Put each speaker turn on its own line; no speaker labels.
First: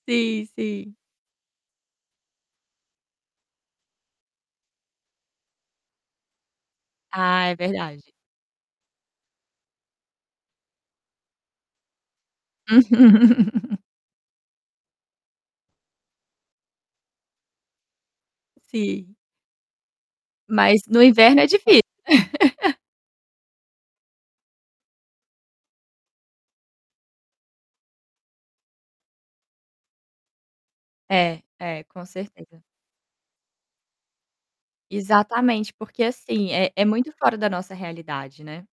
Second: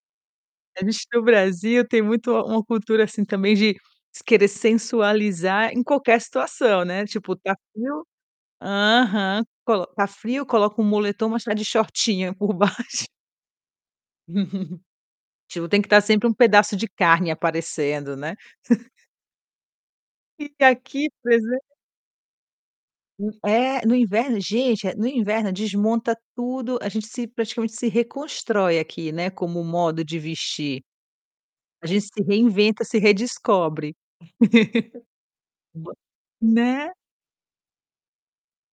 Sim,
A
sim.
gente no Brasil tem muito uma cultura, assim, também, de querer sensualizar em qualquer situação, né, tipo,
Ah, é
tá frio
verdade.
aham. Colo tá frio, coloca um moletom, mas está de shortinho por baixo. Tipo, tem que estar sempre um pedaço de carne aparecendo, né.
Sim.
E
Mas, no
aqui
inverno
pois
é
é.
difícil.
Hum. É, no inverno gente, no inverno desmonta tudo, a gente se praticamente se reconstrói aqui, né, com o modo de vestir.
É. É,
A gente
com
se
certeza.
reinventa, se redescobre.
Exatamente.
[unintelligible]
Porque, assim, é é
Né.
muito fora da nossa realidade, né.